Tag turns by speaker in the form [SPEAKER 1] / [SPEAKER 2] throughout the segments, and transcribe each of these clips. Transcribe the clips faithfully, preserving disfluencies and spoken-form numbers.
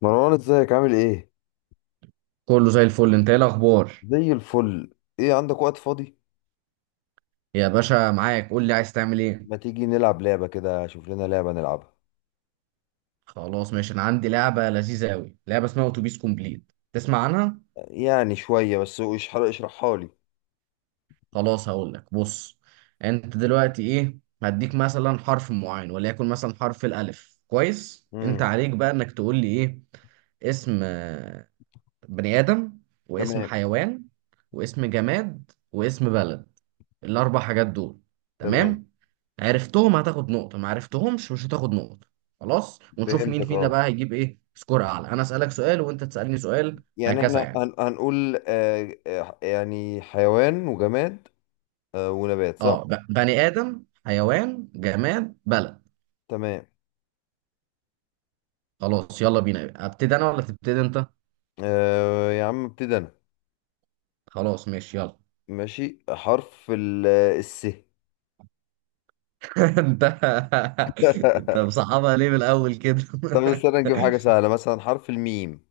[SPEAKER 1] مروان ازيك عامل ايه؟
[SPEAKER 2] كله زي الفل، انت ايه الاخبار؟
[SPEAKER 1] زي الفل. ايه عندك وقت فاضي؟
[SPEAKER 2] يا باشا معاك، قول لي عايز تعمل ايه.
[SPEAKER 1] ما تيجي نلعب لعبة كده، شوف لنا لعبة نلعبها.
[SPEAKER 2] خلاص ماشي. انا عندي لعبه لذيذه قوي، لعبه اسمها اتوبيس كومبليت. تسمع عنها؟
[SPEAKER 1] يعني شوية، بس اشرح اشرحها لي.
[SPEAKER 2] خلاص هقول لك. بص، انت دلوقتي ايه، هديك مثلا حرف معين، وليكن مثلا حرف الالف. كويس، انت
[SPEAKER 1] امم
[SPEAKER 2] عليك بقى انك تقول لي ايه اسم آه، بني ادم، واسم
[SPEAKER 1] تمام.
[SPEAKER 2] حيوان، واسم جماد، واسم بلد. الاربع حاجات دول،
[SPEAKER 1] تمام.
[SPEAKER 2] تمام؟ عرفتهم هتاخد نقطة، ما عرفتهمش مش هتاخد نقطة. خلاص، ونشوف مين
[SPEAKER 1] فهمتك،
[SPEAKER 2] فينا
[SPEAKER 1] اه.
[SPEAKER 2] بقى هيجيب ايه سكور اعلى. انا اسألك سؤال وانت تسألني سؤال،
[SPEAKER 1] يعني احنا
[SPEAKER 2] هكذا يعني.
[SPEAKER 1] هن... هنقول آه... آه، يعني حيوان وجماد، آه... ونبات، صح؟
[SPEAKER 2] اه، ب- بني ادم، حيوان، جماد، بلد.
[SPEAKER 1] تمام.
[SPEAKER 2] خلاص يلا بينا، ابتدي انا ولا تبتدي انت؟
[SPEAKER 1] آه... يا عم ابتدي انا.
[SPEAKER 2] خلاص ماشي يلا.
[SPEAKER 1] ماشي، حرف ال... آه، الس
[SPEAKER 2] انت انت مصعبها ليه من الاول كده؟
[SPEAKER 1] طب استنى نجيب حاجة سهلة، مثلا حرف الميم.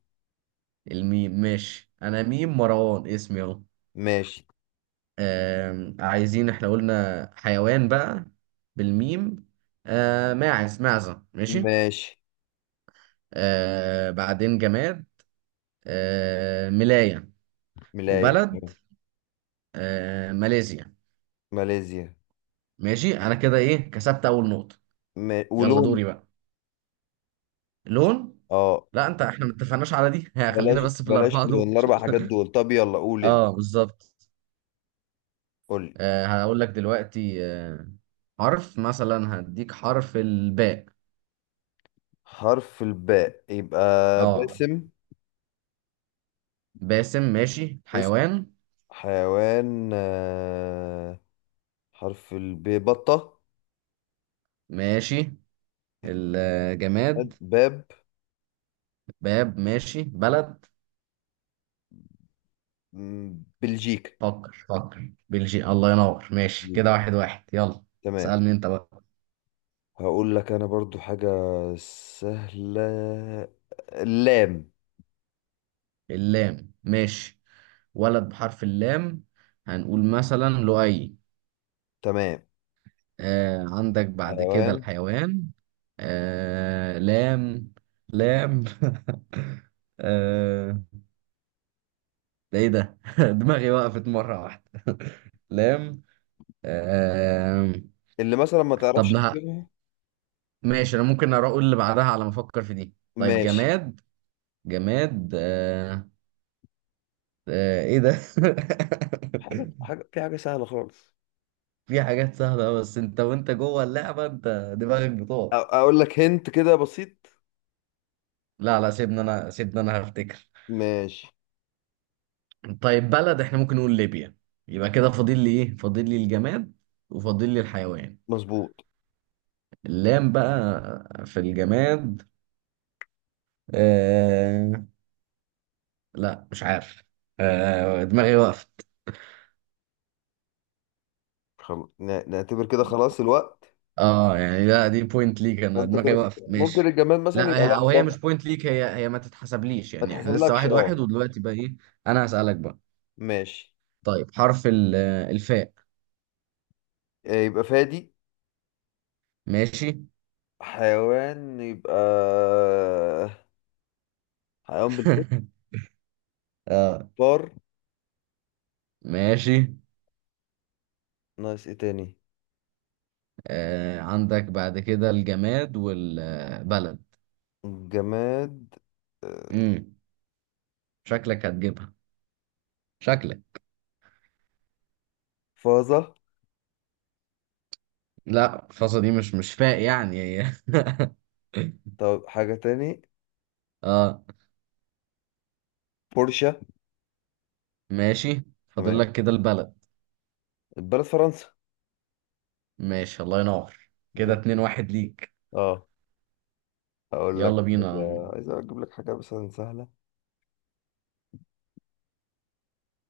[SPEAKER 2] الميم ماشي. انا ميم مروان اسمي اهو.
[SPEAKER 1] ماشي.
[SPEAKER 2] آم، عايزين، احنا قلنا حيوان بقى بالميم. آه، ماعز، معزة. ماشي.
[SPEAKER 1] ماشي.
[SPEAKER 2] آه، بعدين جماد. آه، ملاية.
[SPEAKER 1] ملاية.
[SPEAKER 2] وبلد، آه، ماليزيا.
[SPEAKER 1] ماليزيا.
[SPEAKER 2] ماشي، انا كده ايه كسبت اول نقطة.
[SPEAKER 1] م...
[SPEAKER 2] يلا
[SPEAKER 1] ولون.
[SPEAKER 2] دوري بقى. لون؟
[SPEAKER 1] اه.
[SPEAKER 2] لا انت، احنا ما اتفقناش على دي. ها، خلينا
[SPEAKER 1] بلاش
[SPEAKER 2] بس في
[SPEAKER 1] بلاش،
[SPEAKER 2] الاربعة
[SPEAKER 1] لون
[SPEAKER 2] دول.
[SPEAKER 1] الاربع حاجات دول، طب يلا قول انت.
[SPEAKER 2] اه بالظبط.
[SPEAKER 1] قول لي.
[SPEAKER 2] آه، هقول لك دلوقتي. آه، حرف مثلا هديك حرف الباء.
[SPEAKER 1] حرف الباء يبقى
[SPEAKER 2] اه،
[SPEAKER 1] باسم.
[SPEAKER 2] باسم. ماشي
[SPEAKER 1] اسم
[SPEAKER 2] حيوان.
[SPEAKER 1] حيوان، آه، حرف الب، بطة.
[SPEAKER 2] ماشي الجماد،
[SPEAKER 1] بلد- باب.
[SPEAKER 2] باب. ماشي بلد،
[SPEAKER 1] م، بلجيكا.
[SPEAKER 2] فكر فكر، بلجيكا. الله ينور. ماشي
[SPEAKER 1] بلجيكا.
[SPEAKER 2] كده واحد واحد. يلا
[SPEAKER 1] تمام.
[SPEAKER 2] اسألني انت بقى.
[SPEAKER 1] هقول لك انا برضو حاجة سهلة، اللام.
[SPEAKER 2] اللام ماشي. ولد بحرف اللام هنقول مثلا لؤي.
[SPEAKER 1] تمام.
[SPEAKER 2] آه عندك بعد كده
[SPEAKER 1] حيوان
[SPEAKER 2] الحيوان. آه لام. لام. آه. ده ايه ده؟ دماغي وقفت مرة واحدة. لام. آه.
[SPEAKER 1] اللي مثلا ما
[SPEAKER 2] طب
[SPEAKER 1] تعرفش تجيبها.
[SPEAKER 2] ماشي، انا ممكن اروح اقول اللي بعدها على ما افكر في دي. طيب
[SPEAKER 1] ماشي.
[SPEAKER 2] جماد. جماد، آه. آه ايه ده؟
[SPEAKER 1] حاجة حاجة في حاجة سهلة خالص.
[SPEAKER 2] في حاجات سهله أوي، بس انت وانت جوه اللعبه انت دماغك بتقع.
[SPEAKER 1] اقول لك هنت كده بسيط.
[SPEAKER 2] لا لا، سيبنا انا سيبنا انا هفتكر.
[SPEAKER 1] ماشي.
[SPEAKER 2] طيب بلد، احنا ممكن نقول ليبيا. يبقى كده فاضل لي ايه؟ فاضل لي الجماد وفاضل لي الحيوان.
[SPEAKER 1] مظبوط.
[SPEAKER 2] اللام بقى في الجماد. آه. لا مش عارف. آه دماغي وقفت.
[SPEAKER 1] خل... ن- نعتبر كده خلاص الوقت.
[SPEAKER 2] اه يعني، لا دي بوينت ليك، انا
[SPEAKER 1] انت
[SPEAKER 2] دماغي
[SPEAKER 1] كده خ-
[SPEAKER 2] وقفت
[SPEAKER 1] ممكن
[SPEAKER 2] ماشي.
[SPEAKER 1] الجماد مثلا يبقى
[SPEAKER 2] لا هي- او هي
[SPEAKER 1] لمبة.
[SPEAKER 2] مش بوينت ليك. هي هي ما تتحسبليش
[SPEAKER 1] ما
[SPEAKER 2] يعني. احنا لسه
[SPEAKER 1] تحسبلكش،
[SPEAKER 2] واحد واحد.
[SPEAKER 1] اه.
[SPEAKER 2] ودلوقتي بقى ايه؟ انا هسألك بقى.
[SPEAKER 1] ماشي.
[SPEAKER 2] طيب حرف ال- الفاء.
[SPEAKER 1] آه، يبقى فادي.
[SPEAKER 2] ماشي.
[SPEAKER 1] حيوان يبقى آه، حيوان بالفعل.
[SPEAKER 2] اه
[SPEAKER 1] فار.
[SPEAKER 2] ماشي.
[SPEAKER 1] ناقص ايه تاني؟
[SPEAKER 2] آه عندك بعد كده الجماد والبلد.
[SPEAKER 1] جماد. آه،
[SPEAKER 2] امم شكلك هتجيبها. شكلك.
[SPEAKER 1] فازة.
[SPEAKER 2] لا، الفاصة دي مش مش فاء يعني هي.
[SPEAKER 1] طب حاجة تاني،
[SPEAKER 2] اه
[SPEAKER 1] بورشة.
[SPEAKER 2] ماشي. فاضل
[SPEAKER 1] تمام.
[SPEAKER 2] لك كده البلد.
[SPEAKER 1] البلد فرنسا.
[SPEAKER 2] ماشي، الله ينور.
[SPEAKER 1] زي
[SPEAKER 2] كده اتنين
[SPEAKER 1] الفل.
[SPEAKER 2] واحد ليك.
[SPEAKER 1] اه. اقول لك
[SPEAKER 2] يلا
[SPEAKER 1] حاجة،
[SPEAKER 2] بينا.
[SPEAKER 1] عايز اجيب لك حاجة مثلا سهلة.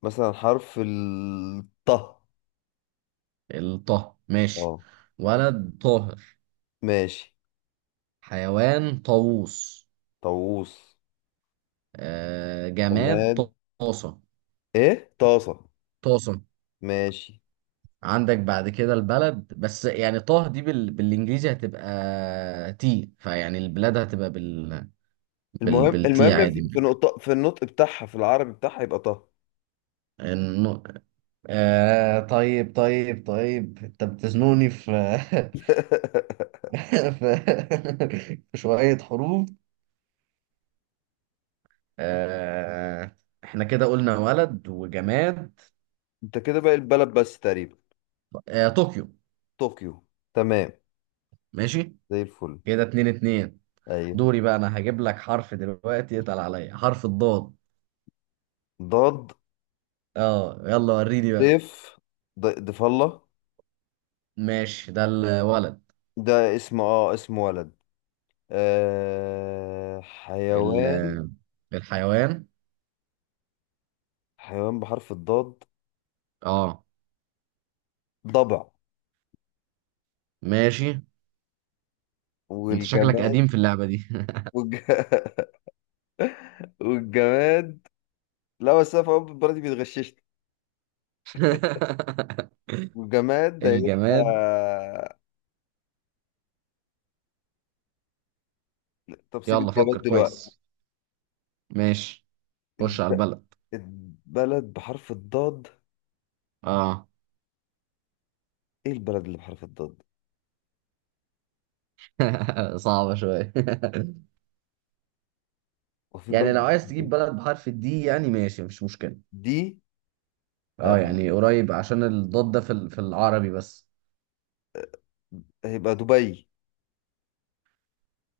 [SPEAKER 1] مثلا حرف الط.
[SPEAKER 2] الطه ماشي.
[SPEAKER 1] اه.
[SPEAKER 2] ولد طاهر.
[SPEAKER 1] ماشي.
[SPEAKER 2] حيوان طاووس.
[SPEAKER 1] طاووس.
[SPEAKER 2] آه جماد.
[SPEAKER 1] طماط.
[SPEAKER 2] طاسة.
[SPEAKER 1] ايه، طاسة؟
[SPEAKER 2] طاسة.
[SPEAKER 1] ماشي.
[SPEAKER 2] عندك بعد كده البلد، بس يعني طه دي بال... بالانجليزي هتبقى تي، فيعني البلاد هتبقى بال... بال...
[SPEAKER 1] المهم
[SPEAKER 2] بالتي
[SPEAKER 1] المهم
[SPEAKER 2] عادي.
[SPEAKER 1] في في نقطة في النطق بتاعها، في العربي بتاعها يبقى طه.
[SPEAKER 2] الن... آه طيب طيب طيب، انت بتزنوني في. في في شوية حروف. آه احنا كده قلنا ولد وجماد.
[SPEAKER 1] انت كده باقي البلد بس تقريبا.
[SPEAKER 2] آه طوكيو.
[SPEAKER 1] طوكيو. تمام.
[SPEAKER 2] ماشي.
[SPEAKER 1] زي الفل.
[SPEAKER 2] كده اتنين اتنين.
[SPEAKER 1] ايوه.
[SPEAKER 2] دوري بقى. انا هجيب لك حرف دلوقتي يتقل عليا، حرف الضاد.
[SPEAKER 1] ضاد.
[SPEAKER 2] اه يلا وريني بقى.
[SPEAKER 1] ضيف. ض- ضيف الله.
[SPEAKER 2] ماشي، ده الولد.
[SPEAKER 1] ده اسم، اه اسم ولد. آه
[SPEAKER 2] ال-
[SPEAKER 1] حيوان.
[SPEAKER 2] الحيوان.
[SPEAKER 1] حيوان بحرف الضاد.
[SPEAKER 2] اه
[SPEAKER 1] ضبع.
[SPEAKER 2] ماشي. انت شكلك
[SPEAKER 1] والجماد.
[SPEAKER 2] قديم في اللعبة دي.
[SPEAKER 1] والج... والجماد. لا بس انا في أول برضه بيتغششني. والجماد ده هيبقى.
[SPEAKER 2] الجماد.
[SPEAKER 1] طب سيب
[SPEAKER 2] يلا
[SPEAKER 1] الجماد
[SPEAKER 2] فكر
[SPEAKER 1] دلوقتي.
[SPEAKER 2] كويس. ماشي. خش على
[SPEAKER 1] الب...
[SPEAKER 2] البلد.
[SPEAKER 1] البلد بحرف الضاد.
[SPEAKER 2] اه.
[SPEAKER 1] ايه البلد اللي بحرف الضاد؟
[SPEAKER 2] صعبة شوية.
[SPEAKER 1] وفي بلد
[SPEAKER 2] يعني لو
[SPEAKER 1] بحرف
[SPEAKER 2] عايز تجيب
[SPEAKER 1] الضاد؟
[SPEAKER 2] بلد بحرف الدي يعني ماشي، مفيش مشكلة.
[SPEAKER 1] دي. آه،
[SPEAKER 2] اه يعني قريب، عشان الضاد ده في ال- في العربي بس.
[SPEAKER 1] هيبقى دبي.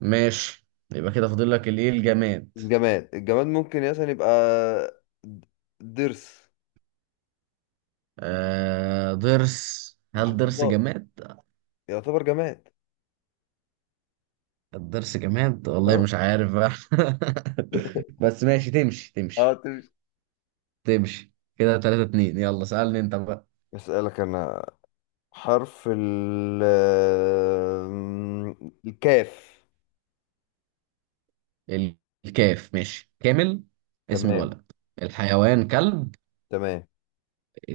[SPEAKER 2] ماشي. يبقى كده فاضل لك الايه، الجماد.
[SPEAKER 1] الجماد، الجماد ممكن مثلا يبقى د- ضرس.
[SPEAKER 2] آه ضرس. هل
[SPEAKER 1] بحرف
[SPEAKER 2] ضرس
[SPEAKER 1] الضاد
[SPEAKER 2] جماد؟
[SPEAKER 1] يعتبر جماد.
[SPEAKER 2] الضرس جماد، والله
[SPEAKER 1] اه.
[SPEAKER 2] مش عارف بقى. بس ماشي، تمشي
[SPEAKER 1] اه
[SPEAKER 2] تمشي
[SPEAKER 1] تمشي.
[SPEAKER 2] تمشي. كده تلاتة اتنين. يلا سألني انت بقى.
[SPEAKER 1] اسألك انا. حرف ال آم، الكاف.
[SPEAKER 2] ال- الكاف ماشي. كامل، اسم
[SPEAKER 1] تمام.
[SPEAKER 2] الولد. الحيوان كلب.
[SPEAKER 1] تمام.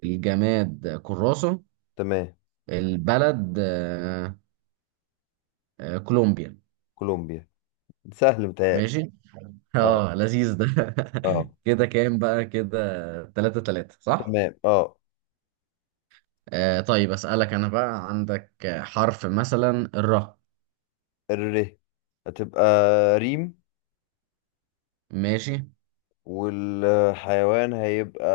[SPEAKER 2] الجماد كراسة.
[SPEAKER 1] تمام.
[SPEAKER 2] البلد، آه آه كولومبيا.
[SPEAKER 1] كولومبيا. سهل متهيألي.
[SPEAKER 2] ماشي.
[SPEAKER 1] اه.
[SPEAKER 2] اه لذيذ ده.
[SPEAKER 1] اه.
[SPEAKER 2] كده كام بقى كده، تلاتة تلاتة صح؟
[SPEAKER 1] تمام. اه.
[SPEAKER 2] آه طيب، أسألك أنا بقى. عندك آه، حرف مثلا الراء.
[SPEAKER 1] الر هتبقى ريم.
[SPEAKER 2] ماشي.
[SPEAKER 1] والحيوان هيبقى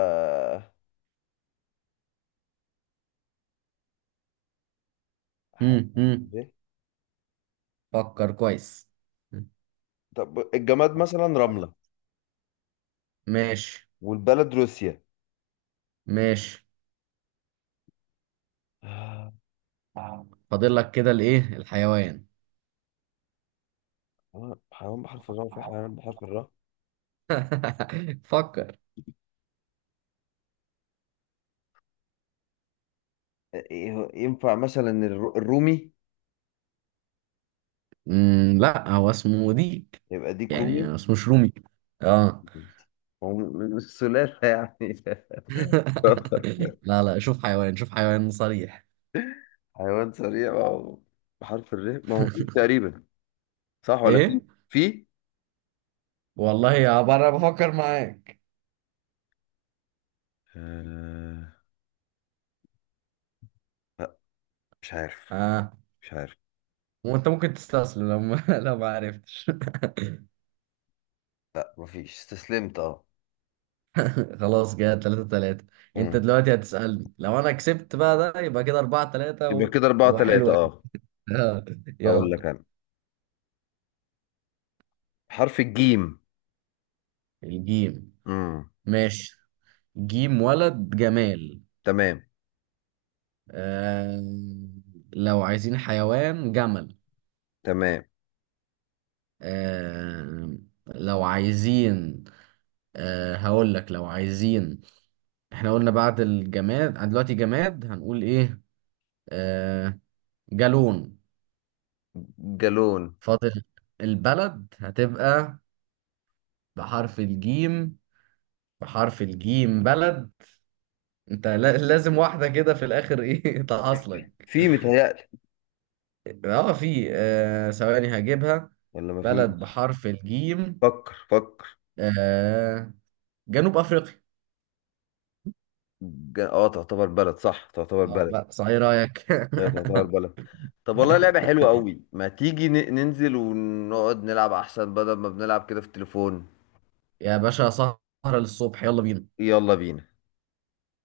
[SPEAKER 1] حيوان
[SPEAKER 2] مم.
[SPEAKER 1] بحرف
[SPEAKER 2] مم.
[SPEAKER 1] ب.
[SPEAKER 2] فكر كويس.
[SPEAKER 1] طب الجماد مثلا رملة.
[SPEAKER 2] ماشي
[SPEAKER 1] والبلد روسيا.
[SPEAKER 2] ماشي.
[SPEAKER 1] آه،
[SPEAKER 2] فاضل لك كده الإيه، الحيوان.
[SPEAKER 1] حيوان بحرف الراء، في حيوان بحرف الراء؟
[SPEAKER 2] فكر.
[SPEAKER 1] آه، إيه- ينفع مثلا الر- الرومي؟
[SPEAKER 2] مم. لا هو اسمه ديك،
[SPEAKER 1] يبقى ديك رومي؟
[SPEAKER 2] يعني اسمه شرومي؟ اه.
[SPEAKER 1] هو م- م- مش سلالة يعني؟
[SPEAKER 2] لا لا، شوف حيوان، شوف حيوان صريح.
[SPEAKER 1] حيوان سريع، ما هو بحرف الر ما هو فيه تقريبا، صح ولا في؟
[SPEAKER 2] ايه،
[SPEAKER 1] في.
[SPEAKER 2] والله يا بره بفكر معاك.
[SPEAKER 1] آه. مش عارف.
[SPEAKER 2] اه.
[SPEAKER 1] مش عارف.
[SPEAKER 2] وانت ممكن تستسلم لو ما لو ما عرفتش.
[SPEAKER 1] لا مفيش استسلمت، اه.
[SPEAKER 2] خلاص كده تلاتة تلاتة. انت
[SPEAKER 1] امم
[SPEAKER 2] دلوقتي هتسألني، لو انا كسبت بقى ده يبقى كده اربعة تلاتة
[SPEAKER 1] يبقى
[SPEAKER 2] و...
[SPEAKER 1] كده أربعة تلاتة،
[SPEAKER 2] وحلوة
[SPEAKER 1] اه.
[SPEAKER 2] كده.
[SPEAKER 1] أقول
[SPEAKER 2] يلا.
[SPEAKER 1] لك أنا، حرف الجيم.
[SPEAKER 2] الجيم
[SPEAKER 1] امم
[SPEAKER 2] ماشي. جيم ولد جمال.
[SPEAKER 1] تمام.
[SPEAKER 2] آه... لو عايزين حيوان، جمل.
[SPEAKER 1] تمام.
[SPEAKER 2] آه... لو عايزين، آه... هقول لك لو عايزين، احنا قلنا بعد الجماد، عن دلوقتي جماد هنقول ايه. آه... جالون.
[SPEAKER 1] جالون.
[SPEAKER 2] فاضل البلد، هتبقى بحرف الجيم. بحرف الجيم بلد، انت لا- لازم واحدة كده في الاخر ايه تحصلك.
[SPEAKER 1] في متهيألي،
[SPEAKER 2] اه في. آه ثواني هجيبها.
[SPEAKER 1] ولا
[SPEAKER 2] بلد
[SPEAKER 1] مفيش؟
[SPEAKER 2] بحرف الجيم.
[SPEAKER 1] فكر فكر.
[SPEAKER 2] آه جنوب افريقيا.
[SPEAKER 1] ج... اه، تعتبر بلد، صح تعتبر
[SPEAKER 2] اه
[SPEAKER 1] بلد.
[SPEAKER 2] بقى صحيح رايك.
[SPEAKER 1] ايوه تعتبر بلد. طب والله لعبة حلوة قوي، ما تيجي ن... ننزل ونقعد نلعب أحسن، بدل ما بنلعب كده في التليفون.
[SPEAKER 2] يا باشا سهرة للصبح، يلا بينا.
[SPEAKER 1] يلا بينا.